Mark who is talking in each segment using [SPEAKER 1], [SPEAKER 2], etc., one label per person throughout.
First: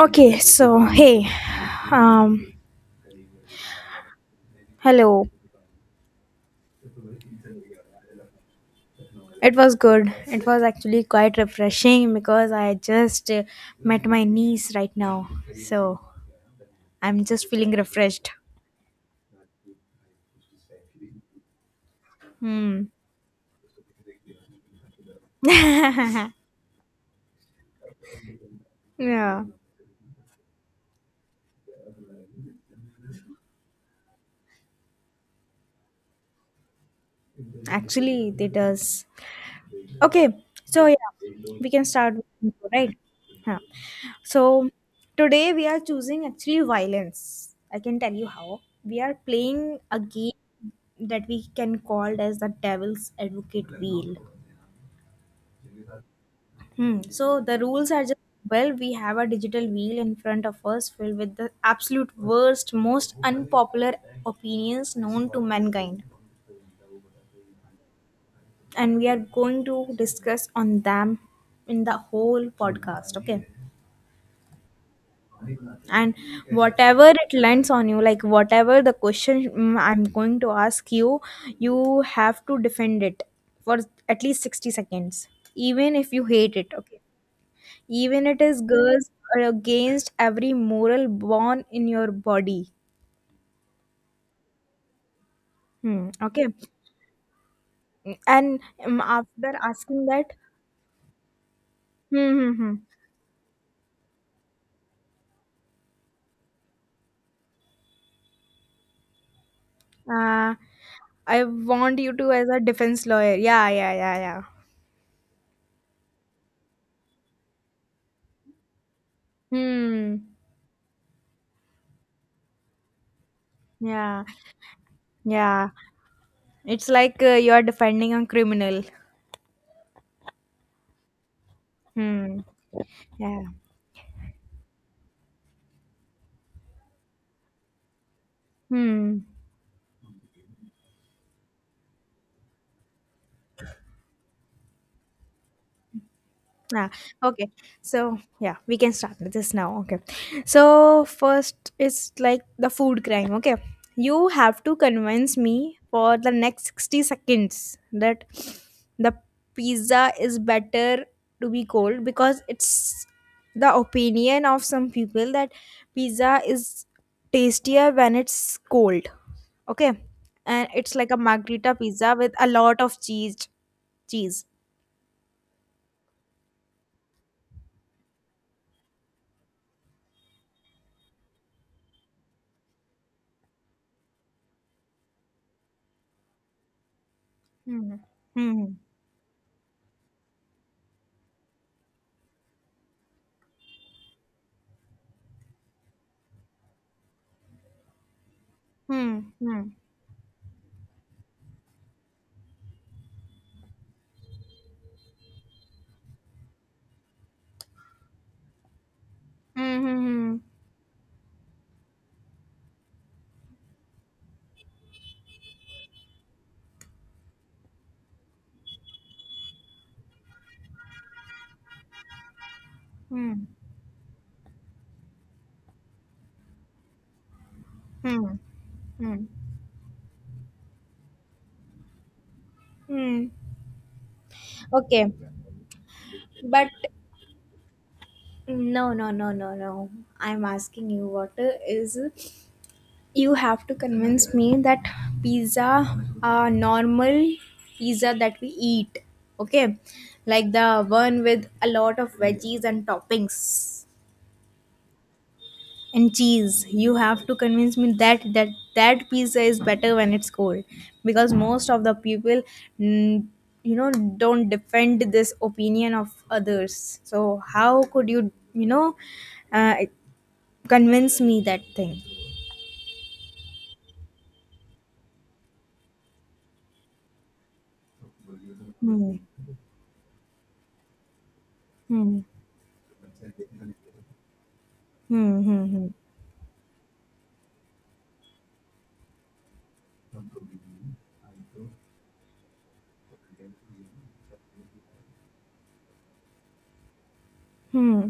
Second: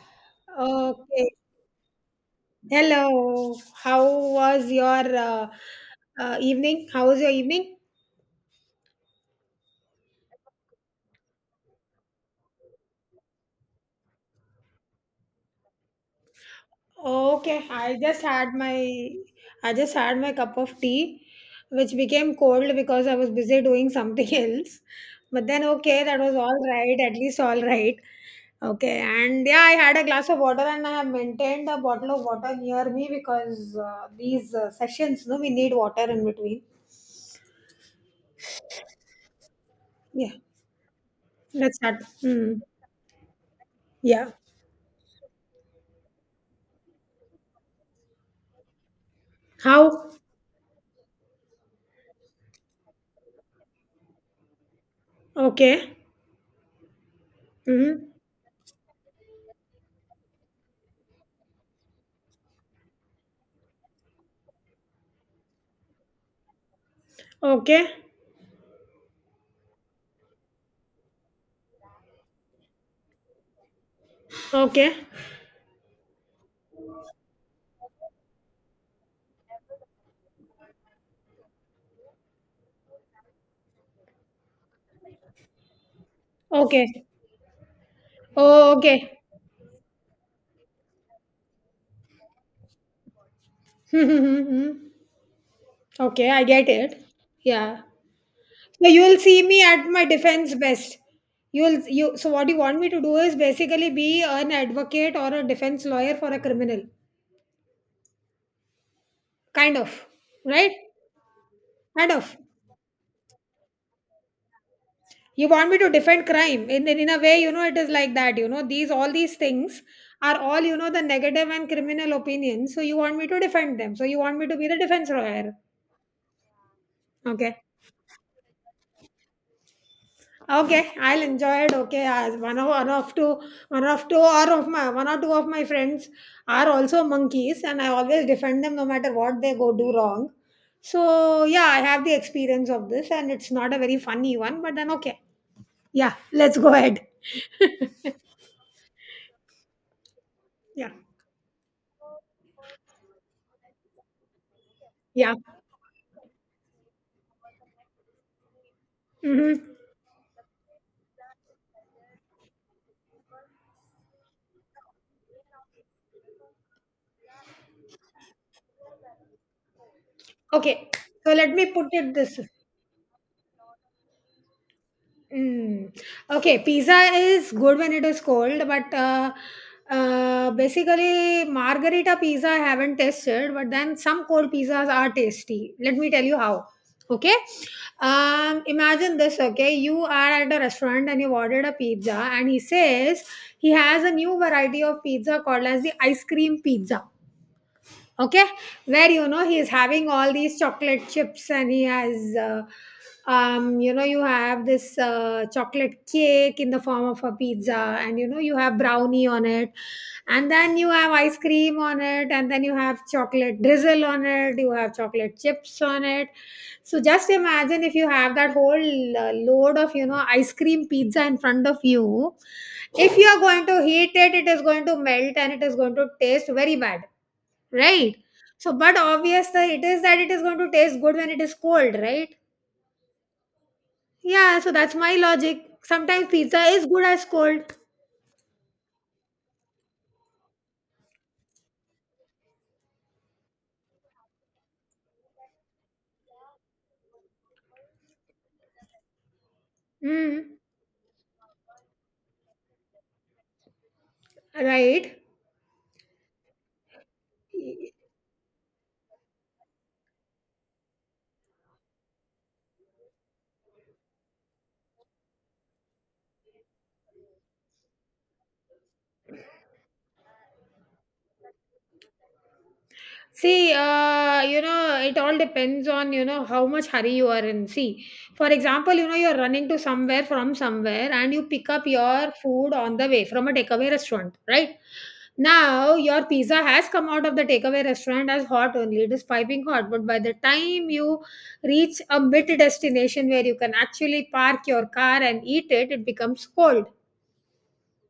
[SPEAKER 1] Okay, so hey,
[SPEAKER 2] Okay.
[SPEAKER 1] um,
[SPEAKER 2] Hello. How was your
[SPEAKER 1] hello.
[SPEAKER 2] evening? How was your evening?
[SPEAKER 1] It was good. It was actually quite refreshing because I just met my niece right now. So I'm just
[SPEAKER 2] Okay.
[SPEAKER 1] feeling refreshed.
[SPEAKER 2] I just had my cup of tea, which became cold
[SPEAKER 1] Hmm.
[SPEAKER 2] because I was busy doing something else. But then okay, that was all right. At least all right. Okay.
[SPEAKER 1] Yeah.
[SPEAKER 2] And yeah, I had a glass of water and I have maintained a bottle of water near me because these sessions, no, we need water in between.
[SPEAKER 1] Actually, it does. Okay,
[SPEAKER 2] Yeah.
[SPEAKER 1] so yeah, we
[SPEAKER 2] Let's
[SPEAKER 1] can
[SPEAKER 2] start.
[SPEAKER 1] start with
[SPEAKER 2] Hmm.
[SPEAKER 1] intro, right? Huh.
[SPEAKER 2] Yeah.
[SPEAKER 1] So today we are choosing actually violence. I can tell you how. We are playing a
[SPEAKER 2] How
[SPEAKER 1] game that we can call as the devil's advocate wheel.
[SPEAKER 2] okay.
[SPEAKER 1] Hmm. So the rules are
[SPEAKER 2] Mhm.
[SPEAKER 1] just, well, we have a digital wheel in front of us filled with the absolute worst, most unpopular opinions known to mankind.
[SPEAKER 2] Okay.
[SPEAKER 1] And we are going to discuss on them in the whole podcast. Okay.
[SPEAKER 2] Okay.
[SPEAKER 1] And whatever it lands on you, like whatever the question, I'm going to ask you, you have to defend it for at least 60 seconds, even if you hate it. Okay.
[SPEAKER 2] Okay.
[SPEAKER 1] Even it is
[SPEAKER 2] Oh,
[SPEAKER 1] girls
[SPEAKER 2] okay.
[SPEAKER 1] are against every moral born in your body.
[SPEAKER 2] Mhm. Okay, I
[SPEAKER 1] Okay.
[SPEAKER 2] get it. Yeah.
[SPEAKER 1] And
[SPEAKER 2] So you will see
[SPEAKER 1] after
[SPEAKER 2] me at
[SPEAKER 1] asking
[SPEAKER 2] my
[SPEAKER 1] that.
[SPEAKER 2] defense best. You'll you So
[SPEAKER 1] Hmm.
[SPEAKER 2] what
[SPEAKER 1] Hmm.
[SPEAKER 2] you
[SPEAKER 1] Hmm.
[SPEAKER 2] want me to do is basically be an advocate or a defense lawyer for a criminal. Kind of.
[SPEAKER 1] uh,
[SPEAKER 2] Right?
[SPEAKER 1] I want you
[SPEAKER 2] Kind
[SPEAKER 1] to
[SPEAKER 2] of.
[SPEAKER 1] as a defense lawyer. Yeah, yeah, yeah, yeah.
[SPEAKER 2] You want me to defend crime. In a way, you know, it is like that. You know, these all these things
[SPEAKER 1] Hmm.
[SPEAKER 2] are all, you know, the negative and criminal opinions. So you want me to defend them. So you
[SPEAKER 1] Yeah.
[SPEAKER 2] want me to be the defense lawyer.
[SPEAKER 1] Yeah. It's like you
[SPEAKER 2] Okay.
[SPEAKER 1] are defending a criminal.
[SPEAKER 2] Okay, I'll enjoy it. Okay, as
[SPEAKER 1] Hmm. Yeah.
[SPEAKER 2] one of two, or of my one or two of my friends are also monkeys, and I always defend them no matter
[SPEAKER 1] Hmm.
[SPEAKER 2] what they go do wrong. So yeah, I have the experience of this, and it's not a very funny one, but then okay, yeah, let's go
[SPEAKER 1] Ah,
[SPEAKER 2] ahead.
[SPEAKER 1] okay. So yeah, we can start with this now. Okay.
[SPEAKER 2] Yeah,
[SPEAKER 1] So first is like the food crime. Okay. You have to
[SPEAKER 2] yeah.
[SPEAKER 1] convince me for the next 60 seconds that the
[SPEAKER 2] Hmm.
[SPEAKER 1] pizza is better to be cold, because it's the opinion of some people that pizza is tastier when it's cold. Okay. And
[SPEAKER 2] Okay,
[SPEAKER 1] it's like a
[SPEAKER 2] so let
[SPEAKER 1] margherita
[SPEAKER 2] me put
[SPEAKER 1] pizza
[SPEAKER 2] it
[SPEAKER 1] with
[SPEAKER 2] this.
[SPEAKER 1] a lot of cheese.
[SPEAKER 2] Mm. Okay, pizza is good when it is cold, but basically, margarita pizza I haven't tasted, but then some cold pizzas are tasty. Let me tell you how. Okay,
[SPEAKER 1] Hmm. Hmm.
[SPEAKER 2] imagine this. Okay, you are at a restaurant and you've ordered a pizza, and he says he has a new variety of pizza called as the ice cream pizza, okay, where
[SPEAKER 1] Hmm.
[SPEAKER 2] you know he
[SPEAKER 1] Hmm.
[SPEAKER 2] is having all these chocolate chips and he has you know, you have this chocolate cake in the form of a pizza, and you know you have brownie on it
[SPEAKER 1] Hmm.
[SPEAKER 2] and then you have ice cream on it and then you have chocolate drizzle on it, you have chocolate chips on it. So just imagine if you have that whole load of, you know, ice cream pizza in front of you, if you are
[SPEAKER 1] Hmm.
[SPEAKER 2] going to heat it, it is going to melt and it is going to taste very bad, right?
[SPEAKER 1] Hmm.
[SPEAKER 2] So, but
[SPEAKER 1] Hmm.
[SPEAKER 2] obvious that it is going to taste good when it is cold, right?
[SPEAKER 1] Hmm.
[SPEAKER 2] Yeah, so that's
[SPEAKER 1] Okay,
[SPEAKER 2] my logic. Sometimes pizza
[SPEAKER 1] but
[SPEAKER 2] is good as cold.
[SPEAKER 1] no, no, no, no, no, I'm asking you what is, you have to convince me that pizza, normal pizza that we eat, okay, like
[SPEAKER 2] Mm,
[SPEAKER 1] the one with a lot of veggies and toppings.
[SPEAKER 2] right.
[SPEAKER 1] And cheese, you have to convince me that that pizza is better when it's cold, because most of the people, mm, you know, don't defend this opinion of others. So how could you, uh, convince me that thing?
[SPEAKER 2] See, you know, it all depends on, you know, how much hurry you are in. See, for example, you know,
[SPEAKER 1] Hmm.
[SPEAKER 2] you're running to somewhere from somewhere and you pick up
[SPEAKER 1] Hmm.
[SPEAKER 2] your food on the way from a takeaway restaurant, right?
[SPEAKER 1] Hmm. Hmm.
[SPEAKER 2] Now, your pizza has come out of the takeaway restaurant as hot only. It is piping hot. But by the time you reach a mid destination where you can actually park your car and eat it, it becomes cold.
[SPEAKER 1] Hmm.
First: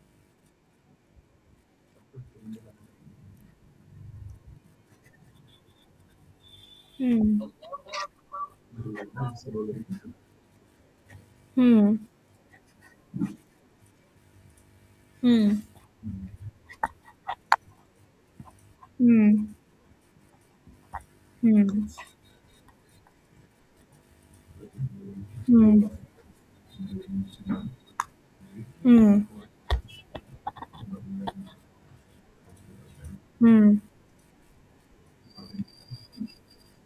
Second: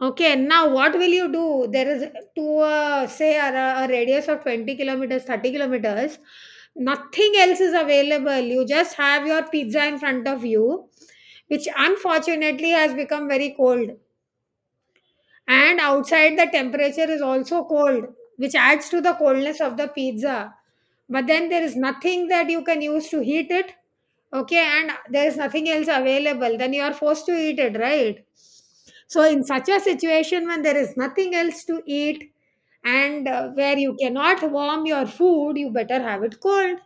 [SPEAKER 2] Okay, now what will you do? There is to say a radius of 20 kilometers, 30 kilometers, nothing else is available. You just have your pizza in front of you, which
[SPEAKER 1] Hmm. Hmm.
[SPEAKER 2] unfortunately has become very cold.
[SPEAKER 1] Hmm. Hmm.
[SPEAKER 2] And outside, the temperature is also cold, which adds to the
[SPEAKER 1] Hmm.
[SPEAKER 2] coldness of the pizza. But then there is
[SPEAKER 1] Hmm.
[SPEAKER 2] nothing that you can use to heat it. Okay, and there is nothing
[SPEAKER 1] Hmm.
[SPEAKER 2] else available, then you are forced to eat it, right? So,
[SPEAKER 1] Hmm.
[SPEAKER 2] in such a situation when there is nothing else to eat and
[SPEAKER 1] Hmm.
[SPEAKER 2] where you cannot warm your food, you better have it cold.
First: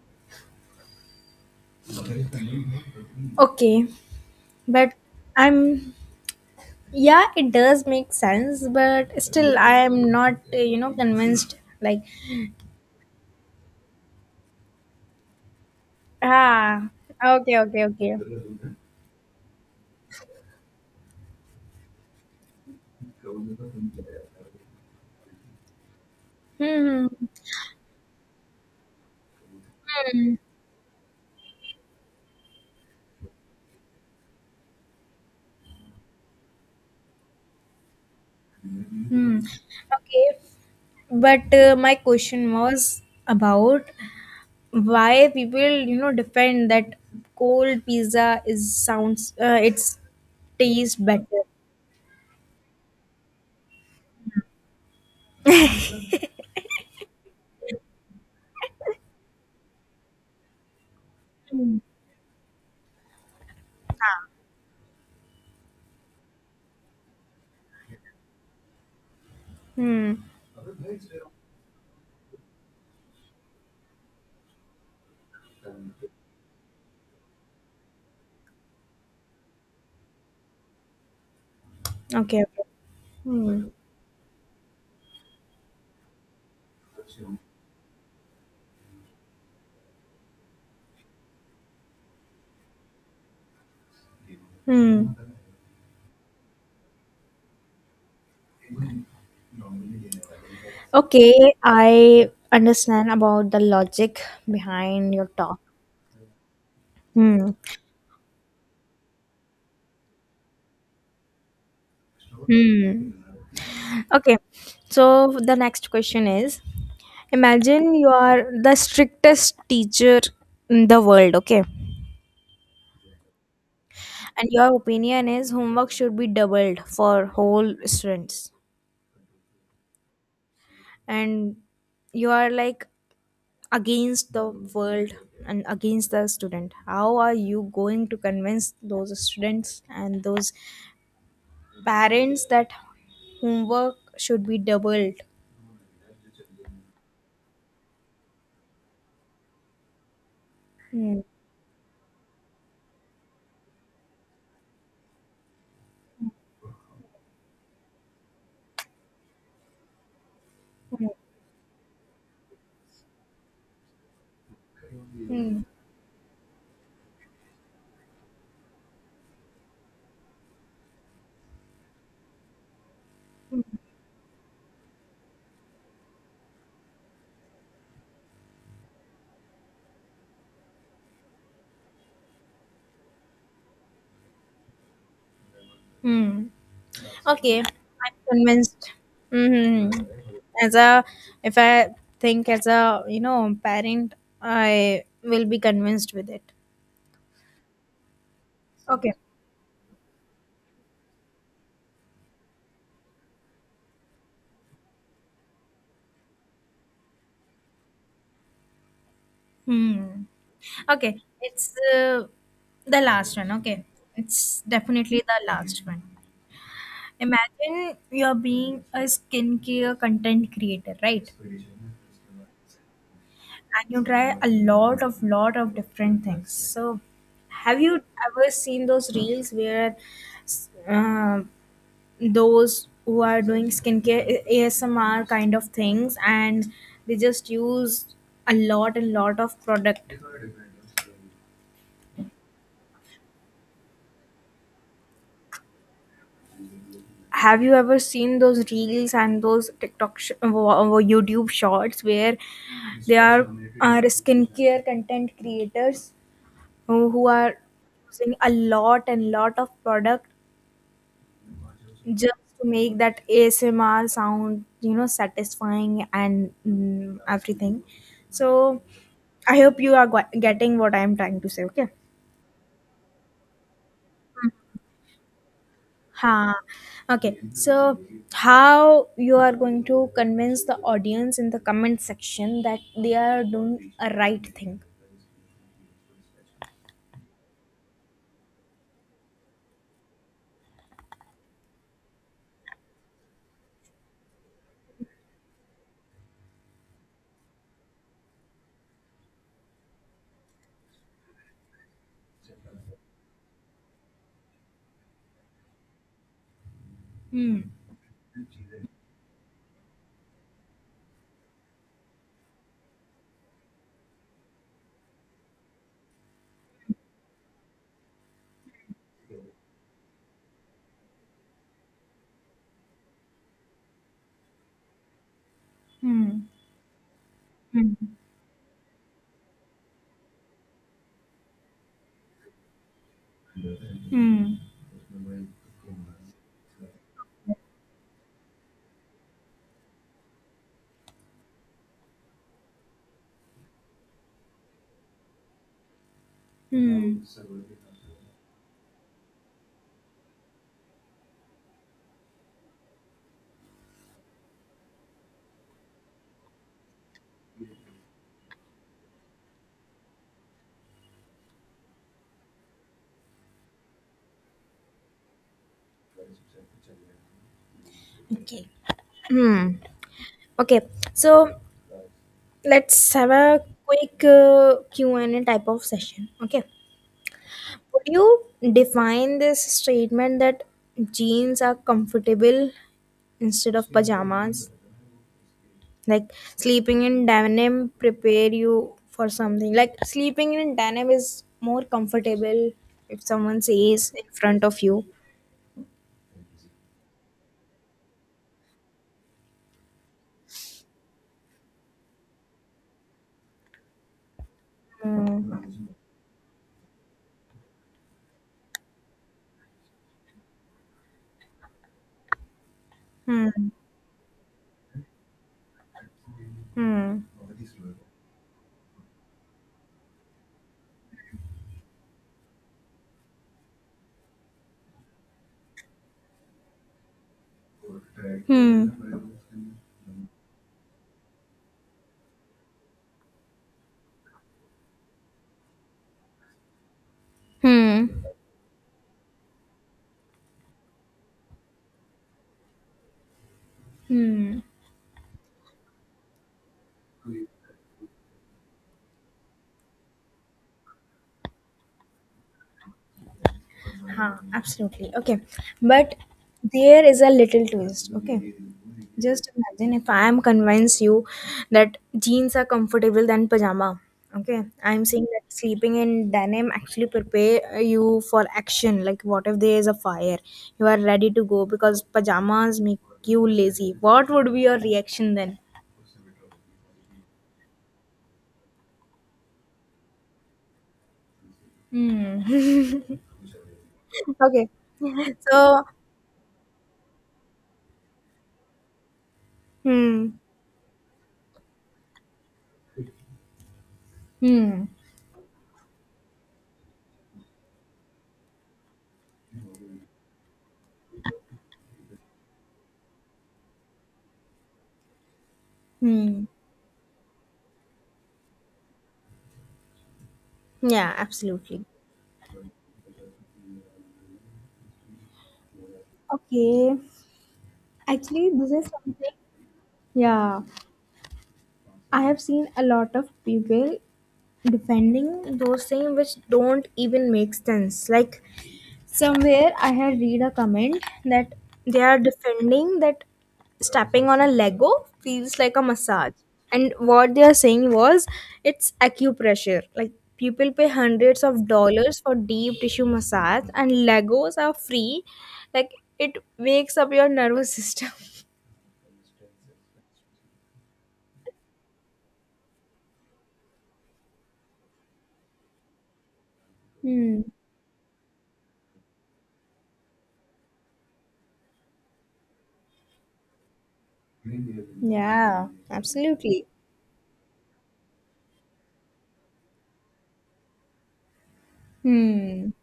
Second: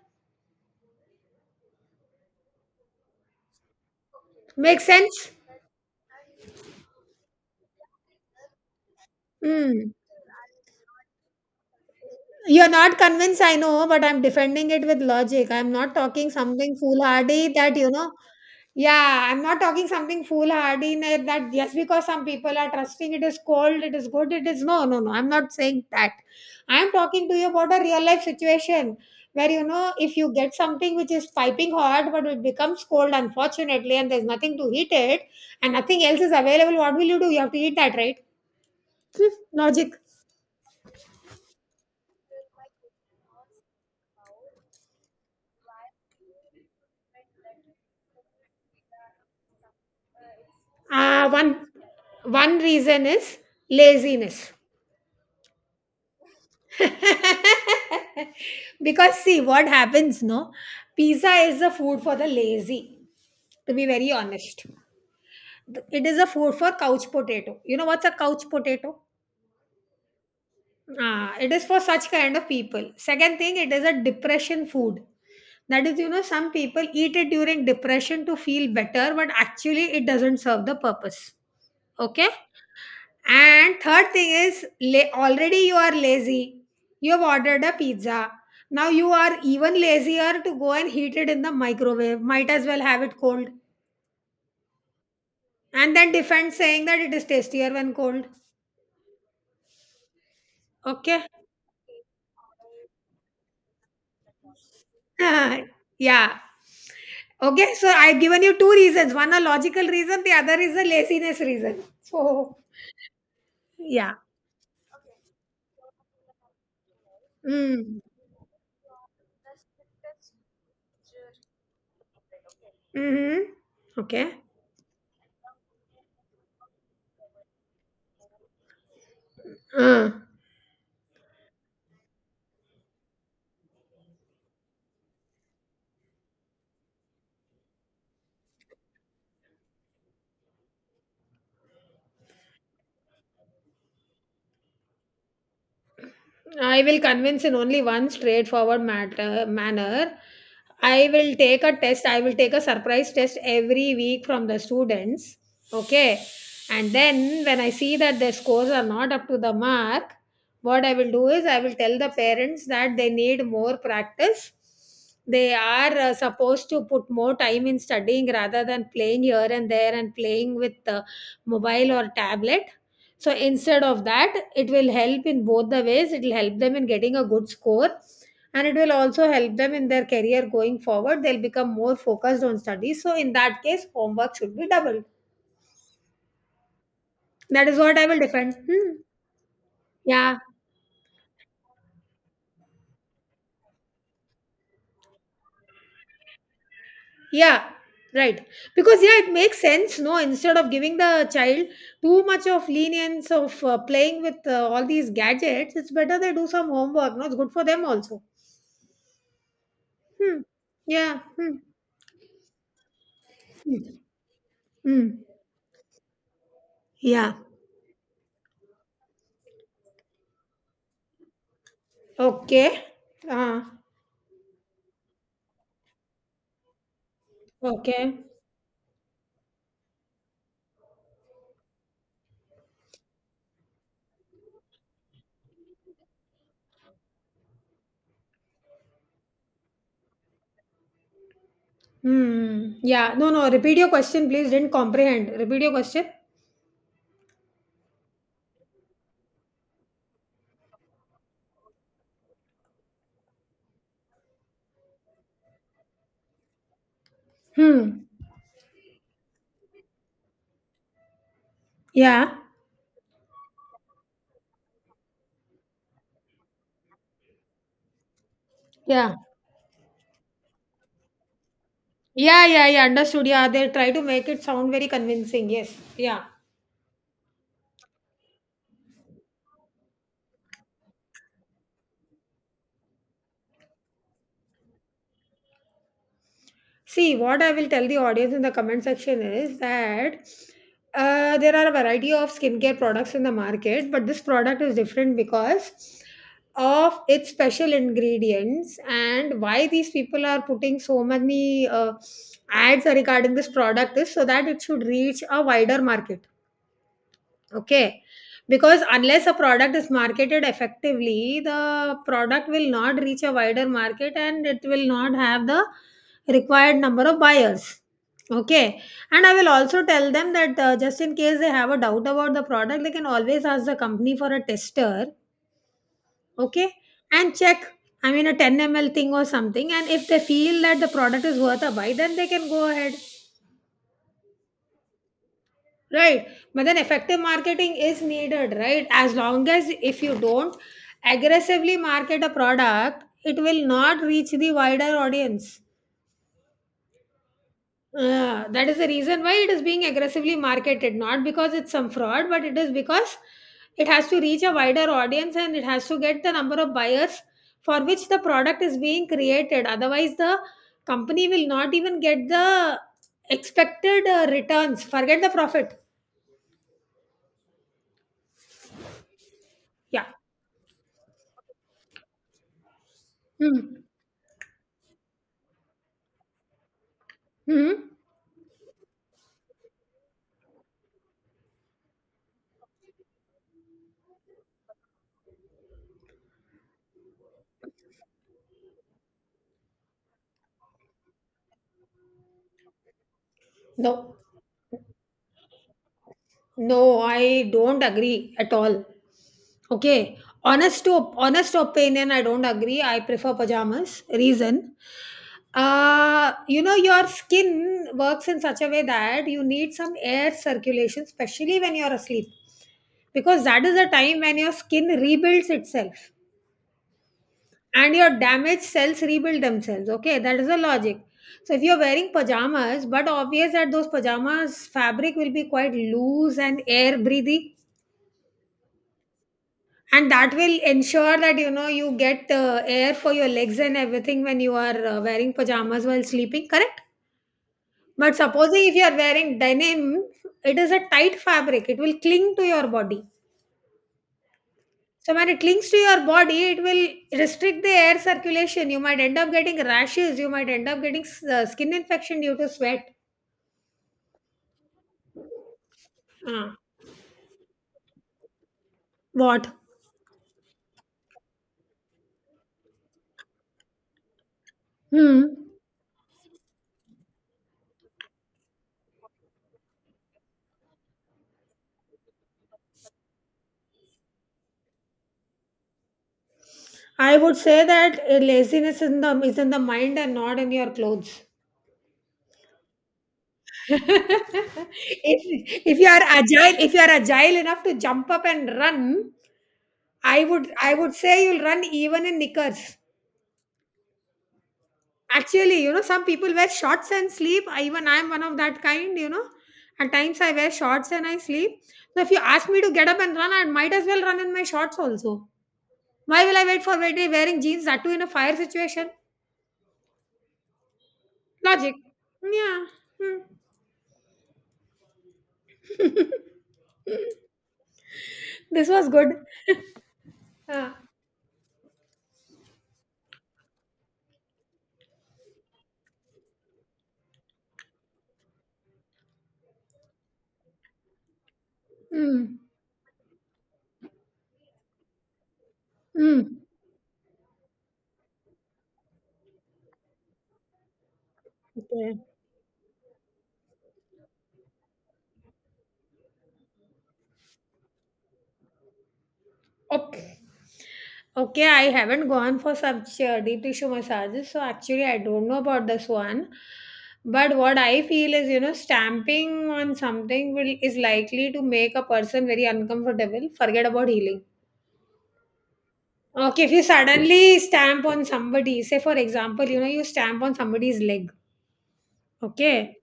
[SPEAKER 1] Okay,
[SPEAKER 2] Makes
[SPEAKER 1] but
[SPEAKER 2] sense?
[SPEAKER 1] I'm yeah, it does make sense, but still I
[SPEAKER 2] Hmm.
[SPEAKER 1] am not convinced, like.
[SPEAKER 2] You're not convinced, I know, but I'm defending it with logic. I'm not talking something
[SPEAKER 1] Ah,
[SPEAKER 2] foolhardy
[SPEAKER 1] okay,
[SPEAKER 2] that,
[SPEAKER 1] okay,
[SPEAKER 2] you know,
[SPEAKER 1] okay.
[SPEAKER 2] yeah, I'm not talking something foolhardy in it that just because some people are trusting it is cold, it is good, it is no, no, no. I'm not saying that. I'm
[SPEAKER 1] Hmm.
[SPEAKER 2] talking to you about a real life situation where, you know, if you get something which is piping hot but it becomes cold unfortunately and there's nothing to heat it and nothing else is available, what will you do? You have to eat that, right?
[SPEAKER 1] Hmm.
[SPEAKER 2] Hmm.
[SPEAKER 1] Hmm.
[SPEAKER 2] Logic.
[SPEAKER 1] Okay, but my question was about why people defend that cold pizza is, sounds it's taste
[SPEAKER 2] Uh,
[SPEAKER 1] better.
[SPEAKER 2] one one reason is laziness. Because see what happens, no, pizza is a food for the lazy, to be very honest. It is a food for couch potato. You know what's a couch potato?
[SPEAKER 1] Hmm.
[SPEAKER 2] Ah, it is for such kind of people. Second thing, it is a depression food, that is, you know, some people eat it during depression to feel better, but actually it doesn't serve the purpose. Okay.
[SPEAKER 1] Okay, okay. Hmm.
[SPEAKER 2] And third thing is, already you are lazy. You have ordered a pizza. Now you are even lazier to go and heat it in the microwave. Might as well have it cold.
[SPEAKER 1] Hmm.
[SPEAKER 2] And then defend saying that it is tastier when cold. Okay.
[SPEAKER 1] Okay, I understand about the logic behind your talk.
[SPEAKER 2] Yeah.
[SPEAKER 1] Hmm.
[SPEAKER 2] Okay. So I've given you two reasons, one a logical reason, the other is a laziness reason. So,
[SPEAKER 1] Hmm.
[SPEAKER 2] yeah.
[SPEAKER 1] Okay. So the next question is, imagine
[SPEAKER 2] Mm.
[SPEAKER 1] you are the strictest teacher in the world, okay?
[SPEAKER 2] Mm-hmm. Okay.
[SPEAKER 1] And your opinion is homework should be doubled for whole students.
[SPEAKER 2] Uh.
[SPEAKER 1] And you are like against the world and against the student. How are you going to convince those students and those parents that homework should be doubled?
[SPEAKER 2] I will convince in only one straightforward matter manner. I
[SPEAKER 1] Hmm.
[SPEAKER 2] will take a test. I will take a surprise test every week from the students. Okay. And then when I see that their scores are not up to the mark, what I will do is I will tell the parents that they need more practice. They
[SPEAKER 1] Hmm.
[SPEAKER 2] are supposed to put more time in studying rather than playing here and there and playing with mobile or tablet. So instead of that, it will help in both the ways. It will help them in getting a good score and it will also help them in their career going forward. They'll become more focused on studies. So in that case, homework should be doubled.
[SPEAKER 1] Hmm. Okay,
[SPEAKER 2] That is what I
[SPEAKER 1] I'm
[SPEAKER 2] will defend.
[SPEAKER 1] convinced.
[SPEAKER 2] Hmm.
[SPEAKER 1] Hmm.
[SPEAKER 2] Yeah.
[SPEAKER 1] As a, if I think as a, parent, I will be convinced with it.
[SPEAKER 2] Yeah. Right. Because,
[SPEAKER 1] Okay.
[SPEAKER 2] yeah, it makes sense, no? Instead of giving the child too much of lenience of playing with all these gadgets, it's better they do some homework, no? It's good for them also.
[SPEAKER 1] Hmm.
[SPEAKER 2] Hmm. Yeah.
[SPEAKER 1] Okay,
[SPEAKER 2] Hmm.
[SPEAKER 1] it's the last one. Okay, it's definitely
[SPEAKER 2] Hmm.
[SPEAKER 1] the last one.
[SPEAKER 2] Yeah.
[SPEAKER 1] Imagine you're being a skincare content creator, right?
[SPEAKER 2] Okay. हाँ,
[SPEAKER 1] And you try a lot of different things. So, have you
[SPEAKER 2] okay.
[SPEAKER 1] ever seen those reels where uh, those who are doing skincare ASMR kind of things, and they just use a lot and lot of product.
[SPEAKER 2] Hmm, yeah. No, no, repeat your question, please. Didn't comprehend. Repeat your question.
[SPEAKER 1] Have you ever seen those reels and those TikTok YouTube shorts where they are skincare content creators who are
[SPEAKER 2] Hmm.
[SPEAKER 1] using a lot and lot of product
[SPEAKER 2] Yeah.
[SPEAKER 1] just to make that ASMR sound, satisfying and everything. So
[SPEAKER 2] Yeah.
[SPEAKER 1] I hope you are getting what I am trying to say. Okay.
[SPEAKER 2] Yeah, yeah, yeah. Understood. Yeah, they try to make it sound very convincing. Yes. Yeah.
[SPEAKER 1] Ha. Okay. So how you are going to convince the audience in the comment section that they are doing a right thing?
[SPEAKER 2] See, what I will tell the audience in the comment section is that there are a variety of skincare products in the market, but this product is different because of its special ingredients, and why these people are putting so many ads regarding this product is so that it should reach a wider market.
[SPEAKER 1] Hmm.
[SPEAKER 2] Okay. Because unless a product is marketed effectively, the product will not reach a wider market and it will not have the required number of buyers. Okay. And I will also tell them that just in case they have a doubt about the product, they can always ask the company for a tester.
[SPEAKER 1] Hmm.
[SPEAKER 2] Okay. And check,
[SPEAKER 1] Hmm.
[SPEAKER 2] I mean, a 10 ml thing or something. And if they feel that the product is worth a buy, then they can go ahead.
[SPEAKER 1] Hmm.
[SPEAKER 2] Right. But then effective marketing is needed, right? As long as if you don't aggressively market a product, it will not reach the wider audience.
[SPEAKER 1] Hmm.
[SPEAKER 2] That is the reason why it is being aggressively marketed, not because it's some fraud, but it is because it has to reach a wider audience and it has to get the number of buyers for which the product is being created. Otherwise, the company will not even get the expected returns. Forget the profit.
[SPEAKER 1] Okay. Hmm.
[SPEAKER 2] Yeah.
[SPEAKER 1] Okay. So let's have a
[SPEAKER 2] Hmm.
[SPEAKER 1] quick Q&A type of session. Okay,
[SPEAKER 2] Hmm.
[SPEAKER 1] would you define this statement that jeans are comfortable instead of pajamas, like sleeping in denim prepare you for something, like sleeping in denim is more comfortable, if someone says
[SPEAKER 2] No,
[SPEAKER 1] in front of you.
[SPEAKER 2] no, I don't agree at all. Okay, honest to honest opinion, I don't agree. I prefer pajamas. Reason,
[SPEAKER 1] Hmm.
[SPEAKER 2] you know, your skin works in such a way that you need some air circulation, especially when you're asleep, because that
[SPEAKER 1] Hmm.
[SPEAKER 2] is the time when your skin rebuilds itself
[SPEAKER 1] Hmm.
[SPEAKER 2] and your damaged cells rebuild themselves. Okay, that is the logic. So if you're wearing pajamas, but obvious that those pajamas fabric will be quite loose and air breathy,
[SPEAKER 1] Hmm.
[SPEAKER 2] and that will ensure that, you know, you get air for your legs and everything when you are wearing pajamas while sleeping, correct?
[SPEAKER 1] Hmm.
[SPEAKER 2] But supposing if you are wearing denim, it is a tight fabric, it will cling to your body.
[SPEAKER 1] Hmm.
[SPEAKER 2] So when it links to your body, it will restrict the air circulation. You might end up getting rashes. You might end up getting skin infection due to sweat.
[SPEAKER 1] Huh, absolutely. Okay. But
[SPEAKER 2] Uh,
[SPEAKER 1] there is a little twist. Okay. Just
[SPEAKER 2] what?
[SPEAKER 1] imagine if I am convince you that jeans are comfortable than pajama. Okay. I'm
[SPEAKER 2] Hmm.
[SPEAKER 1] saying that sleeping in denim actually prepare you for action. Like what if there is a fire? You are ready to go because pajamas make you lazy. What would be your reaction then?
[SPEAKER 2] I would say that laziness is in the mind and not in your clothes.
[SPEAKER 1] Hmm.
[SPEAKER 2] if,
[SPEAKER 1] Okay.
[SPEAKER 2] if
[SPEAKER 1] So.
[SPEAKER 2] you are agile, if you are agile enough to jump up and run,
[SPEAKER 1] Hmm.
[SPEAKER 2] I would say you'll run even in knickers.
[SPEAKER 1] Hmm.
[SPEAKER 2] Actually, some people wear shorts and sleep. Even I am one of that kind, At times I wear shorts and I sleep. So if you ask me to get up and run, I might as well run in my shorts also. Why will I
[SPEAKER 1] Hmm.
[SPEAKER 2] wait for wearing jeans? That too in a fire situation.
[SPEAKER 1] Yeah,
[SPEAKER 2] Logic.
[SPEAKER 1] absolutely.
[SPEAKER 2] Yeah. Hmm.
[SPEAKER 1] Okay. Actually,
[SPEAKER 2] This
[SPEAKER 1] this
[SPEAKER 2] was
[SPEAKER 1] is
[SPEAKER 2] good.
[SPEAKER 1] something, yeah,
[SPEAKER 2] Ah.
[SPEAKER 1] I have seen a lot of people defending those things which don't even make sense. Like somewhere I had read a comment that they are
[SPEAKER 2] Mm.
[SPEAKER 1] defending that stepping on a Lego feels like a massage.
[SPEAKER 2] Mm.
[SPEAKER 1] And what they are saying was it's acupressure. Like people pay hundreds of
[SPEAKER 2] Okay.
[SPEAKER 1] dollars for deep tissue massage, and Legos are free. Like it wakes up your nervous system.
[SPEAKER 2] Op. Okay, I haven't gone for such deep tissue massages, so actually I don't know about this one. But
[SPEAKER 1] Hmm.
[SPEAKER 2] what I feel is, stamping on something will is likely to make a person very uncomfortable. Forget about healing.
[SPEAKER 1] Yeah,
[SPEAKER 2] Okay, if you
[SPEAKER 1] absolutely.
[SPEAKER 2] Yes. suddenly stamp on somebody, say for example, you stamp on somebody's leg.
[SPEAKER 1] Hmm.
[SPEAKER 2] Okay,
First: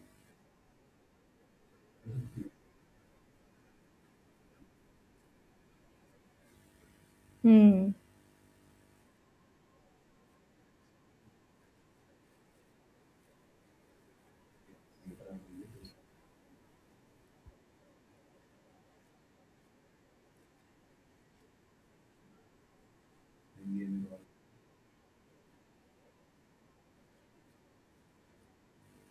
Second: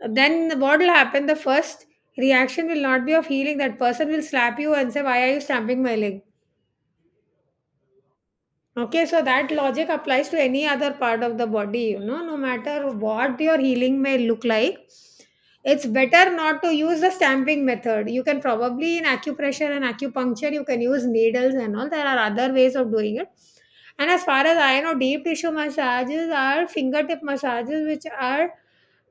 [SPEAKER 2] then what will happen? The first reaction will not be of healing. That person will slap you and say, "Why are you stamping my leg?"
[SPEAKER 1] Hmm.
[SPEAKER 2] Okay, so that logic applies to any other part of the body, no matter what your healing may look like. It's better not to use the stamping method. You can probably in acupressure and acupuncture, you can use needles and all. There are other ways of doing it. And as far as I know, deep tissue massages are fingertip massages, which are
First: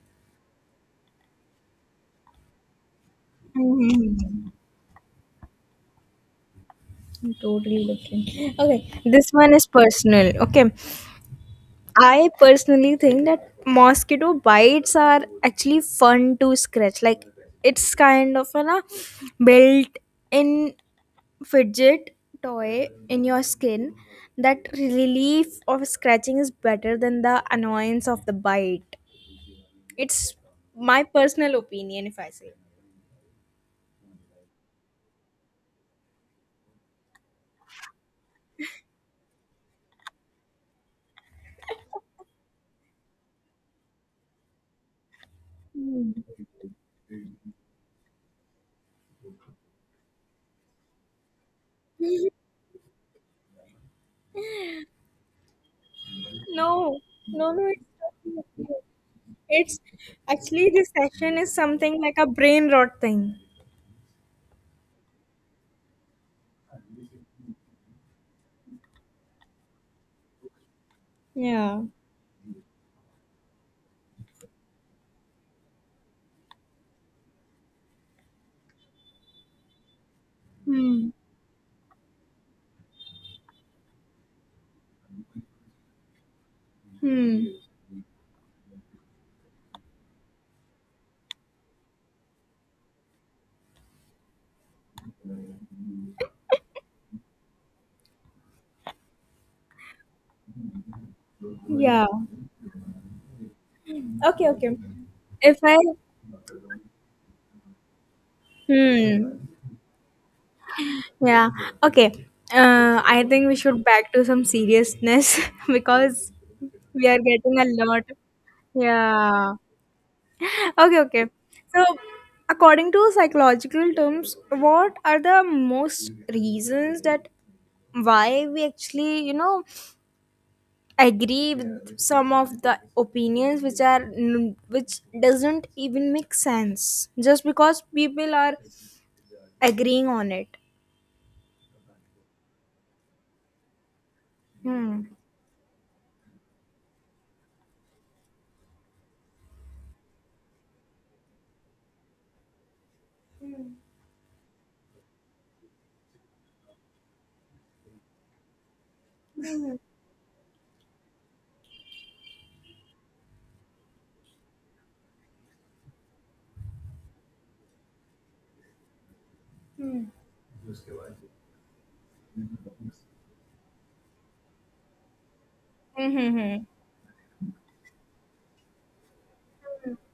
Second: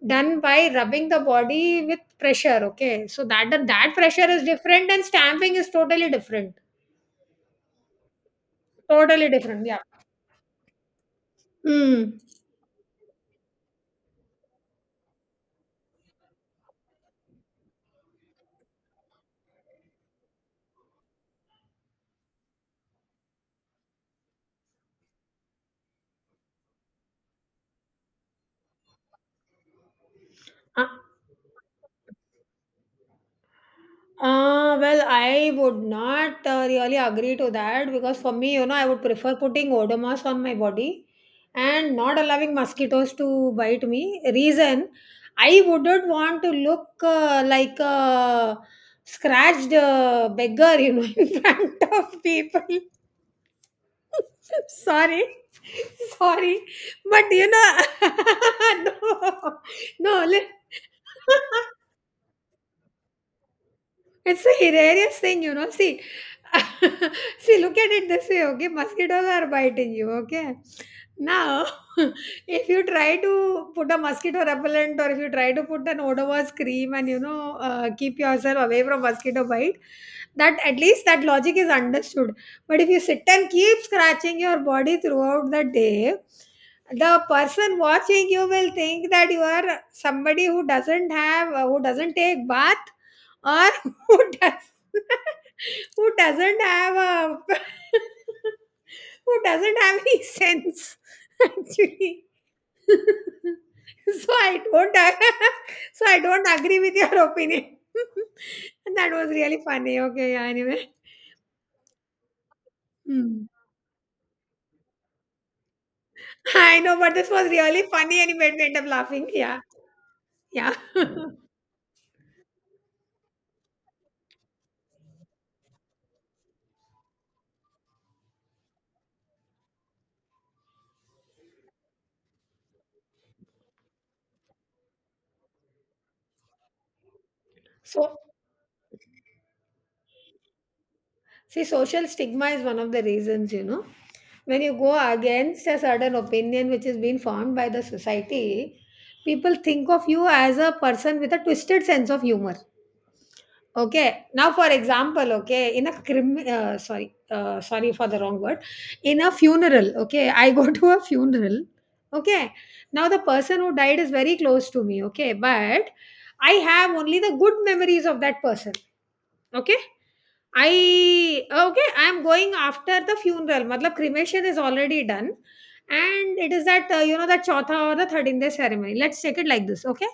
[SPEAKER 2] done by rubbing the body with pressure. Okay, so that
[SPEAKER 1] Hmm.
[SPEAKER 2] pressure is different, and stamping is totally different.
[SPEAKER 1] Totally different. Okay, this
[SPEAKER 2] Totally
[SPEAKER 1] one
[SPEAKER 2] different.
[SPEAKER 1] is
[SPEAKER 2] Yeah.
[SPEAKER 1] personal. Okay,
[SPEAKER 2] Hmm.
[SPEAKER 1] I personally think that mosquito bites are actually fun to scratch. Like it's kind of an a built-in fidget toy in your skin. That relief of scratching is better than the annoyance of the bite. It's
[SPEAKER 2] Uh,
[SPEAKER 1] my personal opinion, if I say.
[SPEAKER 2] Well, I would not really agree to that because for me, I would prefer putting odomas on my body and not allowing mosquitoes to bite me. Reason, I wouldn't want to look like a scratched beggar, you know, in front of people. sorry, sorry,
[SPEAKER 1] No,
[SPEAKER 2] but you
[SPEAKER 1] no, no,
[SPEAKER 2] know,
[SPEAKER 1] it's totally okay.
[SPEAKER 2] no,
[SPEAKER 1] It's
[SPEAKER 2] no. li-
[SPEAKER 1] actually This session is something like a brain rot thing.
[SPEAKER 2] It's a hilarious thing, you know. See, see, look at it this way, okay? Mosquitoes are biting you, okay? Now,
[SPEAKER 1] Yeah.
[SPEAKER 2] if you try to put a mosquito repellent or if you try to put an odorless cream and keep yourself away from mosquito bite, that at least
[SPEAKER 1] Hmm.
[SPEAKER 2] that logic is understood. But if you sit and keep scratching your body throughout the day, the
[SPEAKER 1] Hmm.
[SPEAKER 2] person watching you will think that you are somebody who doesn't have, who doesn't take bath or who does who doesn't have a who doesn't have any sense
[SPEAKER 1] Yeah.
[SPEAKER 2] actually so
[SPEAKER 1] Okay,
[SPEAKER 2] I
[SPEAKER 1] okay.
[SPEAKER 2] don't
[SPEAKER 1] If I
[SPEAKER 2] so I don't agree with your opinion and that was
[SPEAKER 1] Hmm.
[SPEAKER 2] really funny. Okay. Yeah, anyway.
[SPEAKER 1] Yeah. Okay. I
[SPEAKER 2] Hmm.
[SPEAKER 1] think we should back to some seriousness because
[SPEAKER 2] I know,
[SPEAKER 1] we
[SPEAKER 2] but
[SPEAKER 1] are
[SPEAKER 2] this was
[SPEAKER 1] getting a
[SPEAKER 2] really
[SPEAKER 1] lot.
[SPEAKER 2] funny and it made me end up laughing.
[SPEAKER 1] Yeah.
[SPEAKER 2] Yeah. Yeah.
[SPEAKER 1] Okay, okay. So, according to psychological terms, what are the most reasons that why we actually agree with some of the opinions which doesn't even make sense, just because
[SPEAKER 2] So
[SPEAKER 1] people are agreeing on it.
[SPEAKER 2] see, social stigma is one of the reasons, When you go
[SPEAKER 1] Hmm.
[SPEAKER 2] against a certain opinion which is being formed by the society, people think of you as a person with a twisted sense of humor. Okay. Now, for example, okay, in a crim, sorry, sorry for the wrong word, in a funeral. Okay, I go to a funeral. Okay. Now the person who died is very close to me. Okay, but I have only the good memories of that person. Okay, I'm going after the funeral. Matlab cremation is already done. And it
[SPEAKER 1] Mm-hmm.
[SPEAKER 2] is that, that chautha or the 13th day ceremony. Let's take it like this, okay?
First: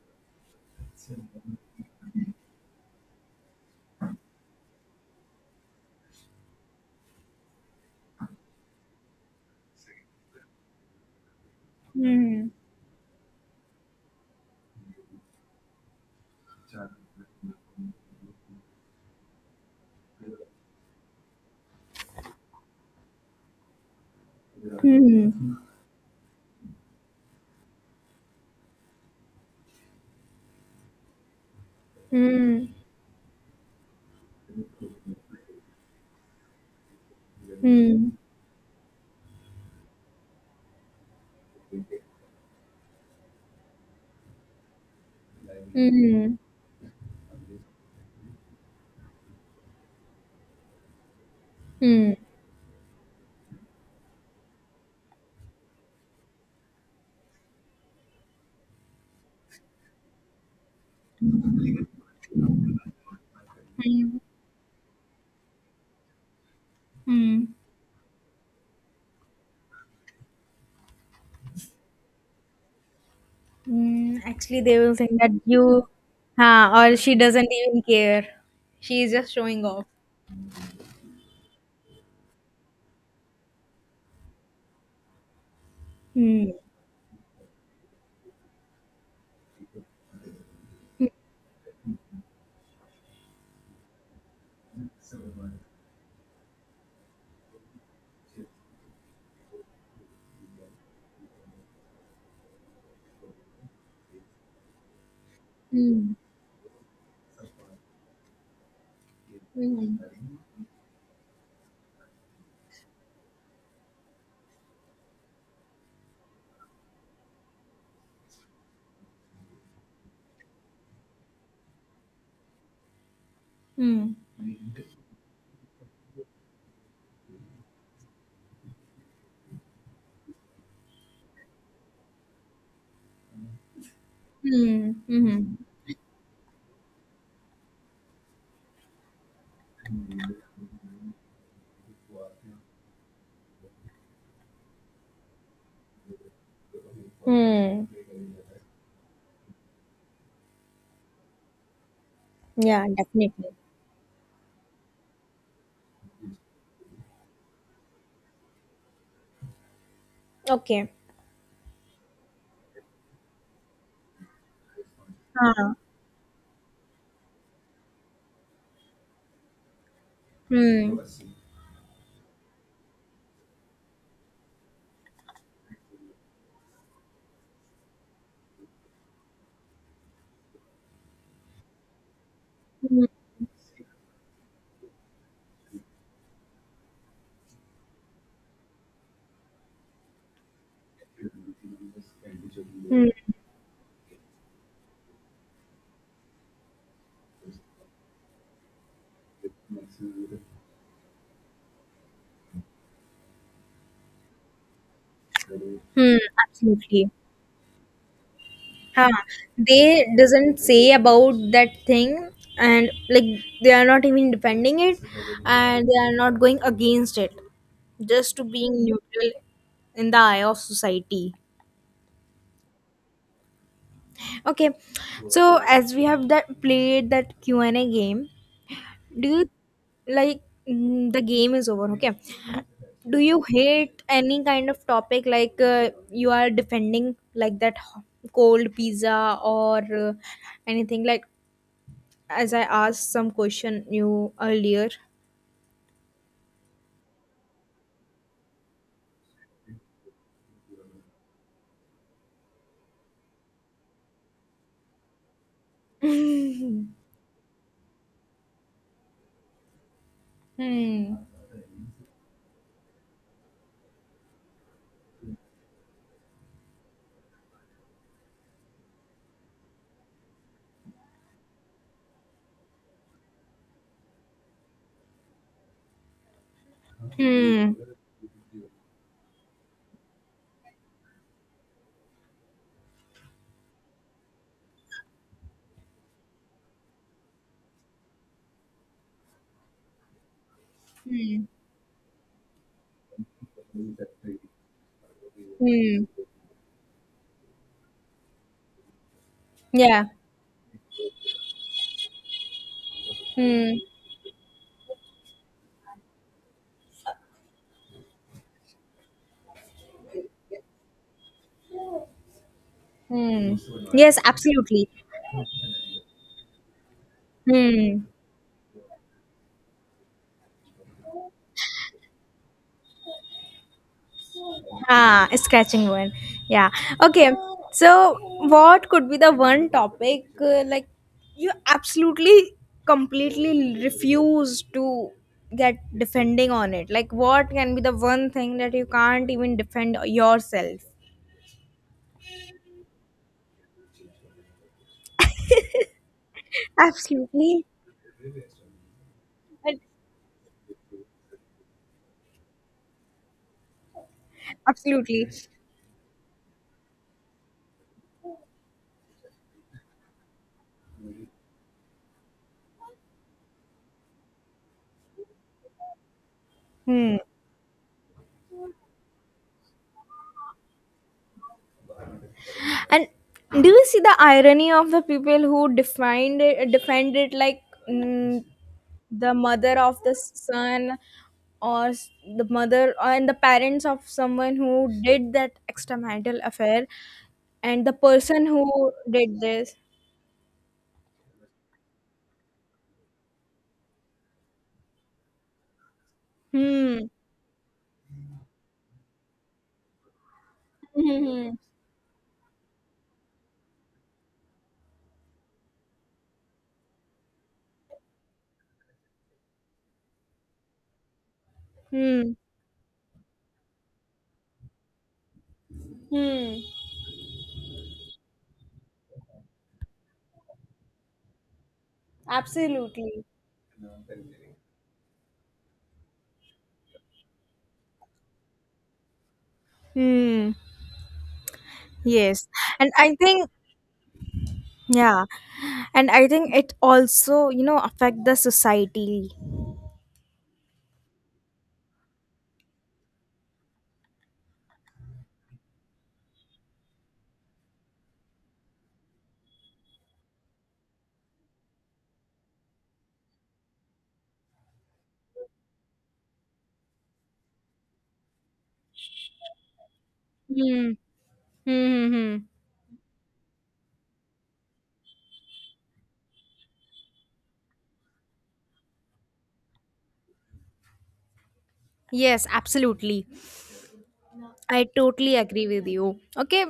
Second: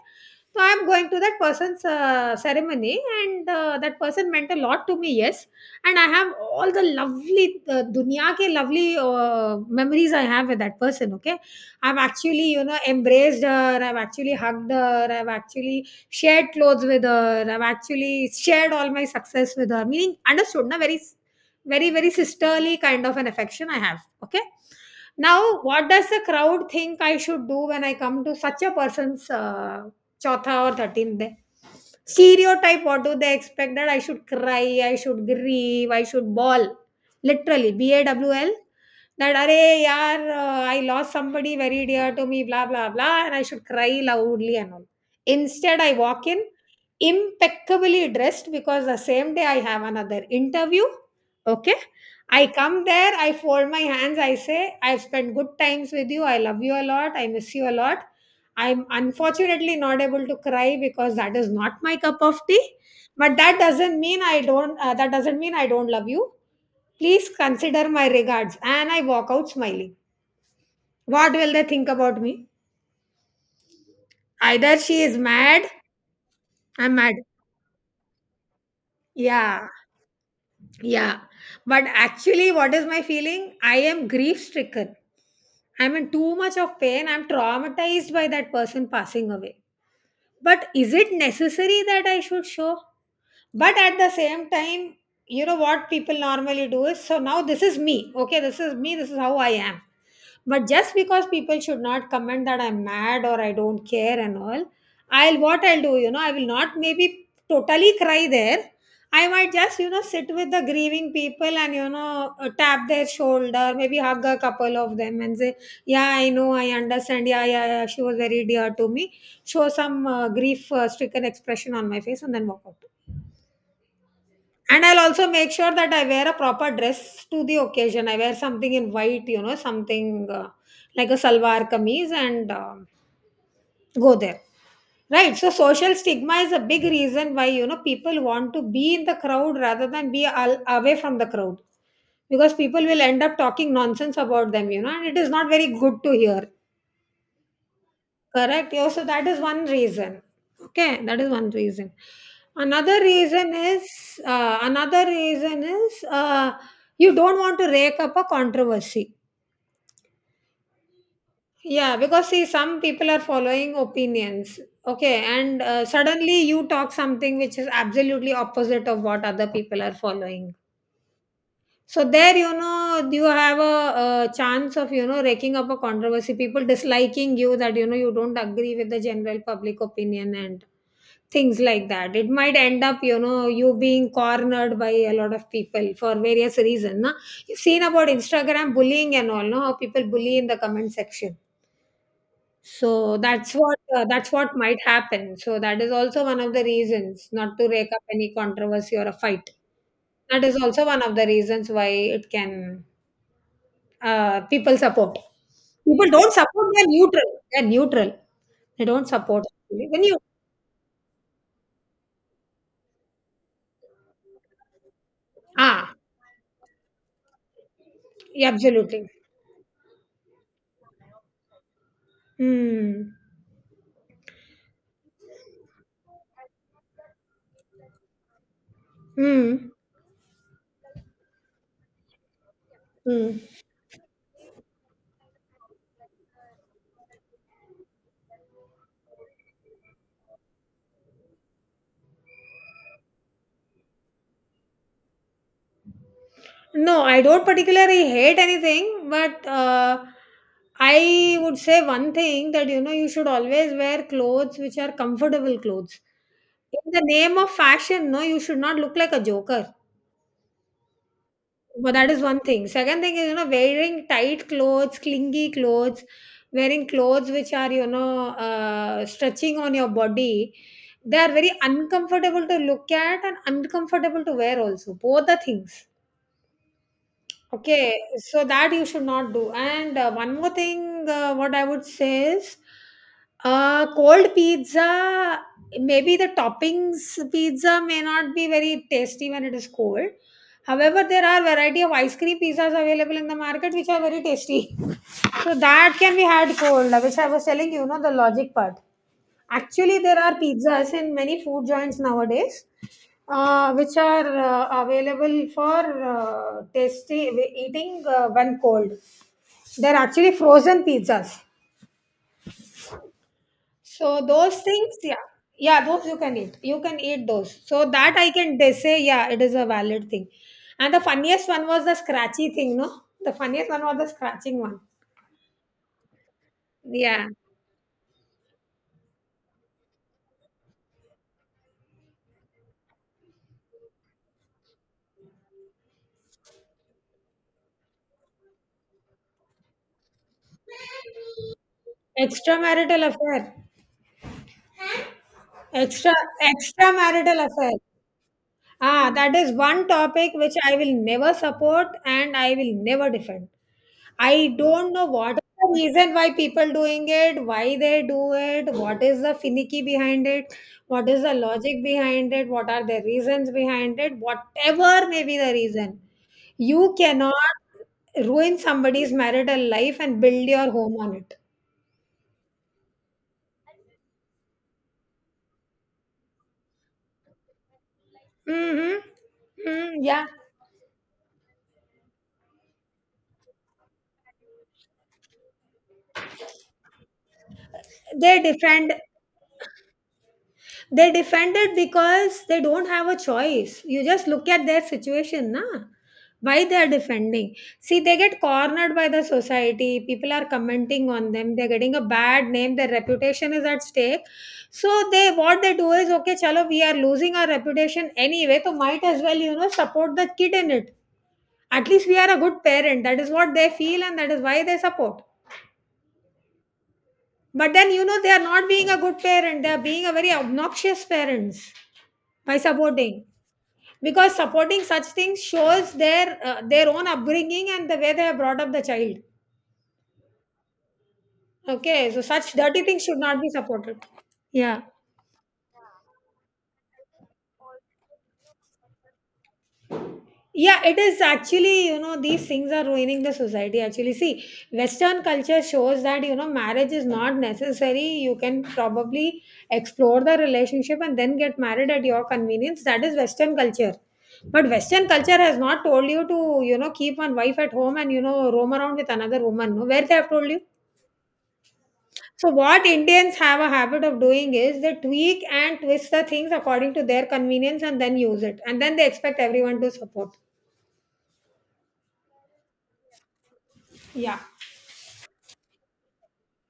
[SPEAKER 2] So I'm going to that person's ceremony, and that person meant a lot to me, yes. And I have all the lovely, dunya ke lovely memories I have with that person, okay. I've
[SPEAKER 1] Mm-hmm.
[SPEAKER 2] actually, embraced her, I've actually hugged her, I've actually shared clothes with her, I've actually shared all my success with her, meaning understood, na, very, very, very sisterly kind of an affection I have, okay.
[SPEAKER 1] Mm-hmm.
[SPEAKER 2] Now, what does the crowd think I should do when I come to such a person's Chautha or 13th day.
[SPEAKER 1] Hmm.
[SPEAKER 2] Stereotype, what do they expect? That I should cry, I should grieve, I should bawl. Literally, B A
[SPEAKER 1] Hmm.
[SPEAKER 2] W L. That, are yaar, I lost somebody very dear to me, blah, blah, blah, and I should cry loudly and all. Instead, I walk
[SPEAKER 1] Hmm.
[SPEAKER 2] in impeccably dressed because the same day I have another interview. Okay.
[SPEAKER 1] Hmm. Hmm.
[SPEAKER 2] I come there, I fold my hands, I say, I've spent good times with you, I love you a lot, I miss you a lot. I'm unfortunately not able to cry because that is not my cup of tea. But that doesn't
[SPEAKER 1] Hmm. Hmm.
[SPEAKER 2] mean I don't. That doesn't mean I don't love you. Please
[SPEAKER 1] Hmm.
[SPEAKER 2] consider my regards. And I walk out smiling. What will they think about me?
[SPEAKER 1] Hmm, actually,
[SPEAKER 2] Either
[SPEAKER 1] they will
[SPEAKER 2] she is
[SPEAKER 1] think that
[SPEAKER 2] mad.
[SPEAKER 1] you,
[SPEAKER 2] I'm
[SPEAKER 1] or she
[SPEAKER 2] mad.
[SPEAKER 1] doesn't even care. She is just showing
[SPEAKER 2] Yeah,
[SPEAKER 1] off.
[SPEAKER 2] yeah. But actually, what is my feeling? I am grief stricken. I'm in too
[SPEAKER 1] Hmm.
[SPEAKER 2] much of pain. I'm traumatized by that person passing away. But is it necessary that I should show? But at the same time, what people normally do is, so now this is me, okay, this is me, this is how I am. But just because people should not comment that I'm mad or I don't care and all, I'll what I'll do,
[SPEAKER 1] Hmm.
[SPEAKER 2] I will not maybe totally cry there. I might just,
[SPEAKER 1] Hmm.
[SPEAKER 2] sit with the grieving people and tap their shoulder, maybe hug a couple of them and say, yeah, I know, I understand, yeah, yeah, yeah. She was very dear to me. Show some grief stricken expression on my face and then walk out.
[SPEAKER 1] Hmm.
[SPEAKER 2] And I'll also make sure that I wear a proper dress to the occasion. I wear something in white, something like a salwar kameez and go there.
[SPEAKER 1] Hmm.
[SPEAKER 2] Right. So
[SPEAKER 1] Mhm.
[SPEAKER 2] social stigma is a big reason why, people want to be in the crowd rather than be away from the crowd, because people will end up talking nonsense about them, you know, and it is not very good to hear.
[SPEAKER 1] Hmm.
[SPEAKER 2] Correct. Yeah, so that is one reason. Okay, that is one reason.
[SPEAKER 1] Yeah,
[SPEAKER 2] Another
[SPEAKER 1] definitely.
[SPEAKER 2] reason is you don't want to rake up a controversy.
[SPEAKER 1] Okay.
[SPEAKER 2] Yeah, because see, some people are following opinions. Okay, and
[SPEAKER 1] Ah.
[SPEAKER 2] suddenly you talk something which is absolutely opposite of what other people are following.
[SPEAKER 1] Hmm.
[SPEAKER 2] So there, you have a chance of you know raking up a controversy. People disliking you, that you know you don't agree with the general public opinion, and things like that. It might end up,
[SPEAKER 1] Hmm.
[SPEAKER 2] you know, you being cornered by a lot of people for various reasons, na? You've seen about Instagram bullying and all, no, how people bully in the comment section.
[SPEAKER 1] Hmm.
[SPEAKER 2] So that's what might happen. So that is also one of the reasons, not to rake up any controversy or a fight. That is also one of the reasons why it can people support, people
[SPEAKER 1] Hmm.
[SPEAKER 2] don't support, they're
[SPEAKER 1] Absolutely.
[SPEAKER 2] neutral, they're neutral, they don't
[SPEAKER 1] Huh.
[SPEAKER 2] support when
[SPEAKER 1] They
[SPEAKER 2] you
[SPEAKER 1] doesn't say about that thing, and like they are not even defending it, and
[SPEAKER 2] ah,
[SPEAKER 1] they are not going against it, just to
[SPEAKER 2] yeah,
[SPEAKER 1] being
[SPEAKER 2] absolutely.
[SPEAKER 1] neutral in the eye of society.
[SPEAKER 2] Hmm.
[SPEAKER 1] Okay. So as we have that played that Q&A game, do you
[SPEAKER 2] Mm,
[SPEAKER 1] like mm, the game is over. Okay, do you
[SPEAKER 2] mm.
[SPEAKER 1] hate any kind of topic, like you are defending, like that cold pizza or anything, like as I asked some question you earlier.
[SPEAKER 2] No, I don't particularly hate anything, but I would say one thing, that you know you should always wear clothes which are comfortable clothes. In the name of fashion, no, you should not look like a joker.
[SPEAKER 1] Hmm.
[SPEAKER 2] But that is one thing. Second thing is, you know, wearing tight clothes, clingy clothes, wearing clothes which are stretching on your body. They are very uncomfortable to look at and uncomfortable to wear also. Both the things.
[SPEAKER 1] Hmm.
[SPEAKER 2] Okay, so that you should not do. And what I would say is, cold pizza, maybe the toppings pizza may not be very tasty when it is cold. However, there are
[SPEAKER 1] Hmm.
[SPEAKER 2] variety of ice cream pizzas available in the market which are very tasty. So that
[SPEAKER 1] Hmm.
[SPEAKER 2] can be had cold, which I was telling you, know the logic part. Actually,
[SPEAKER 1] Yeah.
[SPEAKER 2] there are pizzas in many food joints nowadays,
[SPEAKER 1] Hmm.
[SPEAKER 2] which are available for tasty eating when cold. They're actually frozen pizzas.
[SPEAKER 1] Hmm. Yes,
[SPEAKER 2] So those
[SPEAKER 1] absolutely.
[SPEAKER 2] things, yeah, yeah, those you can eat. You can eat those. So
[SPEAKER 1] Hmm.
[SPEAKER 2] that I can they say, yeah, it is a valid thing. And the funniest one was the scratchy thing, no? The funniest one was the scratching one.
[SPEAKER 1] Ah, scratching one. Yeah.
[SPEAKER 2] Yeah,
[SPEAKER 1] Okay. So, what could be the one topic like you absolutely completely refuse to get defending on it? Like, what can be the one thing that you can't even defend yourself?
[SPEAKER 2] extramarital affair, extra extramarital
[SPEAKER 1] Absolutely.
[SPEAKER 2] affair. Ah, that is one topic which I will never support and I will never defend. I don't know
[SPEAKER 1] Absolutely.
[SPEAKER 2] what is the reason why people doing it, why they do it, what is the finicky behind it, what is the logic behind it, what are the reasons behind it, whatever may be the reason. You
[SPEAKER 1] Hmm.
[SPEAKER 2] cannot ruin somebody's marital life and build your home on it.
[SPEAKER 1] And do you see the irony of the people who defined it, defend it, like mm,
[SPEAKER 2] Mm-hmm.
[SPEAKER 1] the mother
[SPEAKER 2] Mm,
[SPEAKER 1] of the
[SPEAKER 2] yeah.
[SPEAKER 1] son or s- the mother and the parents of someone who did that extramarital affair, and the
[SPEAKER 2] They
[SPEAKER 1] person who
[SPEAKER 2] defend.
[SPEAKER 1] did this?
[SPEAKER 2] They defended because they don't have a choice. You just look at their situation, na? Why they are
[SPEAKER 1] Hmm.
[SPEAKER 2] defending? See, they get cornered by the society. People are commenting on
[SPEAKER 1] Hmm.
[SPEAKER 2] them. They're getting a bad name. Their reputation is at stake. So they what they do is okay, chalo, we are losing our reputation anyway. So might as well, support the kid in it. At least we are
[SPEAKER 1] Hmm.
[SPEAKER 2] a good parent. That is what they feel, and that is why they support.
[SPEAKER 1] Hmm.
[SPEAKER 2] But then you know they are not being a good parent. They are being a very obnoxious parents by
[SPEAKER 1] Absolutely.
[SPEAKER 2] supporting, because supporting such things shows their own upbringing and the way they have brought up the child.
[SPEAKER 1] Hmm.
[SPEAKER 2] Okay, so
[SPEAKER 1] Yes.
[SPEAKER 2] such dirty
[SPEAKER 1] And
[SPEAKER 2] things
[SPEAKER 1] I
[SPEAKER 2] should not
[SPEAKER 1] think,
[SPEAKER 2] be supported. yeah
[SPEAKER 1] yeah. And I think it also, affect the society.
[SPEAKER 2] yeah it is actually, you know, these things are ruining the society actually. See, western culture shows that, you know, marriage is not necessary. You can probably explore the relationship and then get married at your convenience. That is western culture. But western culture has not told you to, you know, keep one wife at home and, you know, roam around with another woman. No, where they have told you?
[SPEAKER 1] Hmm. Hmm. Hmm. Hmm.
[SPEAKER 2] So, what Indians have a habit of doing is they tweak and twist the things according to their convenience and then use it. And then they expect everyone to support.
[SPEAKER 1] Yes, absolutely.
[SPEAKER 2] Yeah.
[SPEAKER 1] I totally agree with you. Okay,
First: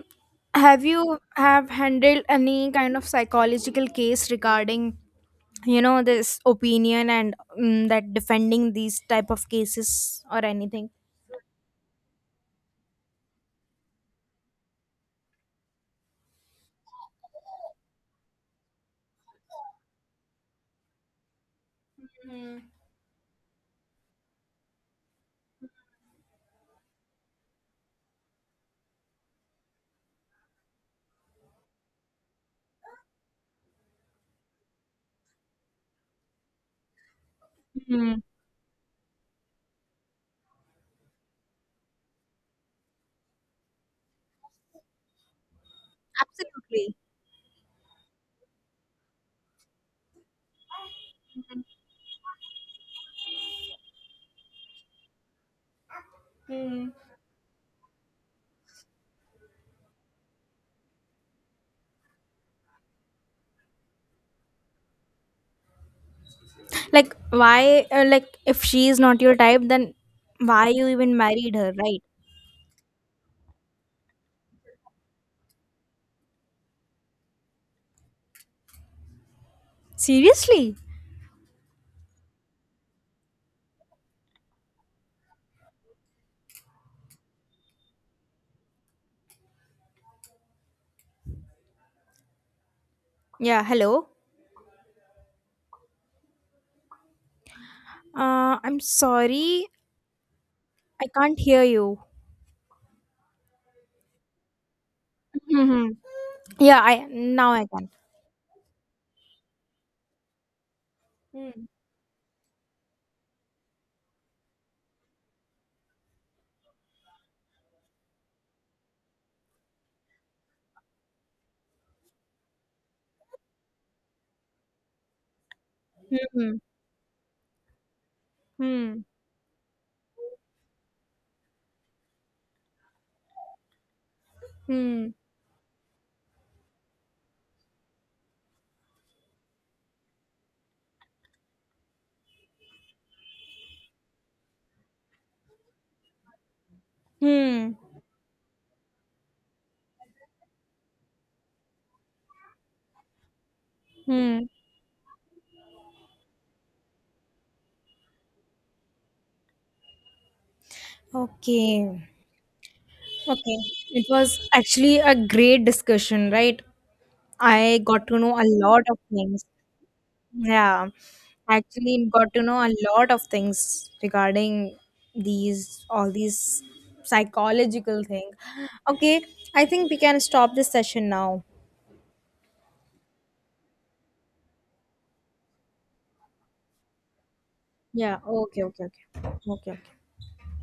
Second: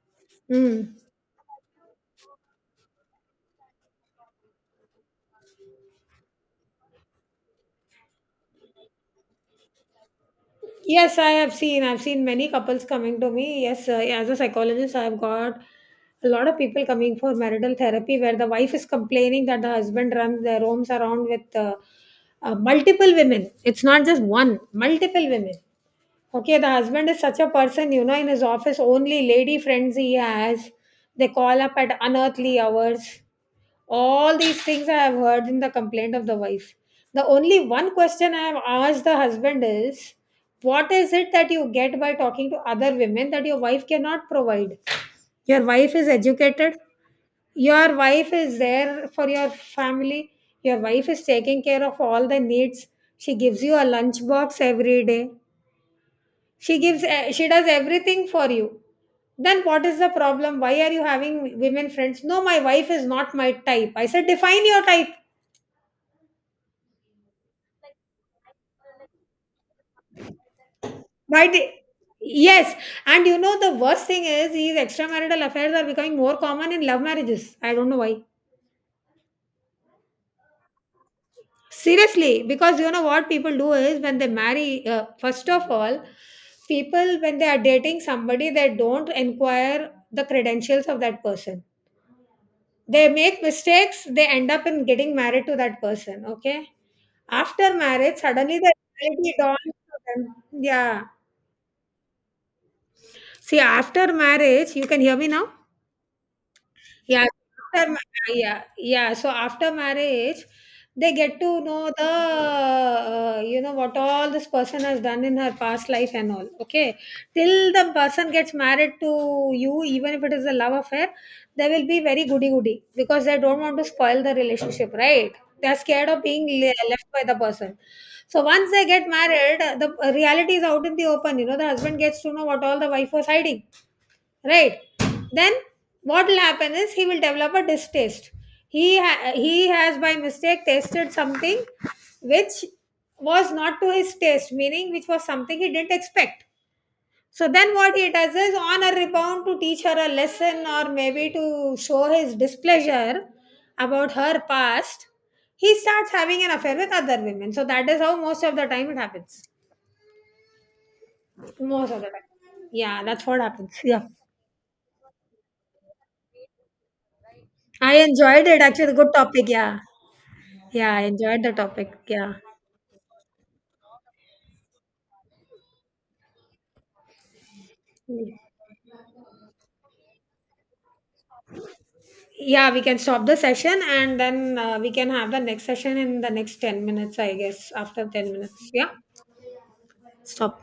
[SPEAKER 1] have
[SPEAKER 2] Mm.
[SPEAKER 1] you have handled any kind of psychological case regarding this opinion and that defending these type of cases or anything?
[SPEAKER 2] Yes, I have seen. I've seen many couples coming to me. Yes, as a psychologist, I've got a lot of people coming for marital therapy, where the wife is complaining that the husband runs their homes around with multiple women. It's not just one, multiple women. Okay, the husband is such a person, you know, in his office, only lady friends he has. They call up at unearthly hours. All these things I have heard in the complaint of the wife. The only one
[SPEAKER 1] Hmm.
[SPEAKER 2] question I have asked the husband is, what is it that you get by talking to other women that your wife cannot provide? Your wife is educated,
[SPEAKER 1] Absolutely.
[SPEAKER 2] your wife is there for your family, your wife is taking care of all the needs. She gives you a lunch box every day.
[SPEAKER 1] Hmm.
[SPEAKER 2] She does everything for you. Then what is the problem? Why are you having women friends? No, my wife is not my type. I said, define your type.
[SPEAKER 1] Like why? Like if she is not your type, then why you even
[SPEAKER 2] By
[SPEAKER 1] married
[SPEAKER 2] the
[SPEAKER 1] her, right?
[SPEAKER 2] Yes, and you know the worst thing is these extramarital affairs are becoming more common in love marriages. I don't know why.
[SPEAKER 1] Seriously?
[SPEAKER 2] Seriously, because you know what people do is when they marry, first of all, people when they are dating somebody, they don't inquire the credentials of that person. They make
[SPEAKER 1] Yeah.
[SPEAKER 2] mistakes,
[SPEAKER 1] Hello.
[SPEAKER 2] they end up in getting married to that person. Okay. After marriage, suddenly the
[SPEAKER 1] I'm
[SPEAKER 2] reality dawns
[SPEAKER 1] sorry.
[SPEAKER 2] to them. Yeah.
[SPEAKER 1] I can't hear you.
[SPEAKER 2] See, after marriage, you can hear me now?
[SPEAKER 1] Mm-hmm. Yeah, I
[SPEAKER 2] Yeah,
[SPEAKER 1] now I can.
[SPEAKER 2] after, ma- yeah, yeah. So after marriage, they get to
[SPEAKER 1] Hmm.
[SPEAKER 2] know the, you know, what all this person has done in her past life and all. Okay, till the person gets married to you, even if it is a love affair, they will be very goody goody because they don't want to spoil the relationship, right? They're scared of
[SPEAKER 1] Hmm.
[SPEAKER 2] left by the person. So once they
[SPEAKER 1] Hmm.
[SPEAKER 2] get married, the reality is out in the open. You know, the husband gets to know what all the wife was hiding, right?
[SPEAKER 1] Hmm.
[SPEAKER 2] Then what will happen is he will develop a distaste. He has by mistake tasted something which was not to his taste, meaning which was something he didn't expect. So then
[SPEAKER 1] Hmm.
[SPEAKER 2] what he does is, on a rebound to teach her a lesson, or maybe to show his displeasure about her
[SPEAKER 1] Hmm.
[SPEAKER 2] past, he starts having an affair with other women. So that is how most of the time it happens. Most
[SPEAKER 1] Okay.
[SPEAKER 2] of the time, yeah, that's what
[SPEAKER 1] Okay.
[SPEAKER 2] happens.
[SPEAKER 1] It
[SPEAKER 2] Yeah,
[SPEAKER 1] was actually a great discussion, right? I
[SPEAKER 2] I
[SPEAKER 1] got to know a
[SPEAKER 2] enjoyed it
[SPEAKER 1] lot
[SPEAKER 2] actually.
[SPEAKER 1] of
[SPEAKER 2] Good
[SPEAKER 1] things.
[SPEAKER 2] topic. Yeah.
[SPEAKER 1] Yeah.
[SPEAKER 2] Yeah, I enjoyed the topic.
[SPEAKER 1] Actually got
[SPEAKER 2] Yeah.
[SPEAKER 1] to know a lot of things regarding these all these psychological thing. Okay. I think we can stop this session now.
[SPEAKER 2] Yeah, we can stop the session and then we can have the next session in the next 10 minutes, I guess, after
[SPEAKER 1] Yeah.
[SPEAKER 2] 10
[SPEAKER 1] Okay.
[SPEAKER 2] minutes.
[SPEAKER 1] Okay.
[SPEAKER 2] Yeah.
[SPEAKER 1] Okay. Okay. Okay.
[SPEAKER 2] Stop.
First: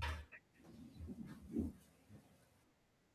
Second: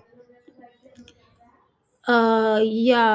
[SPEAKER 2] Yeah.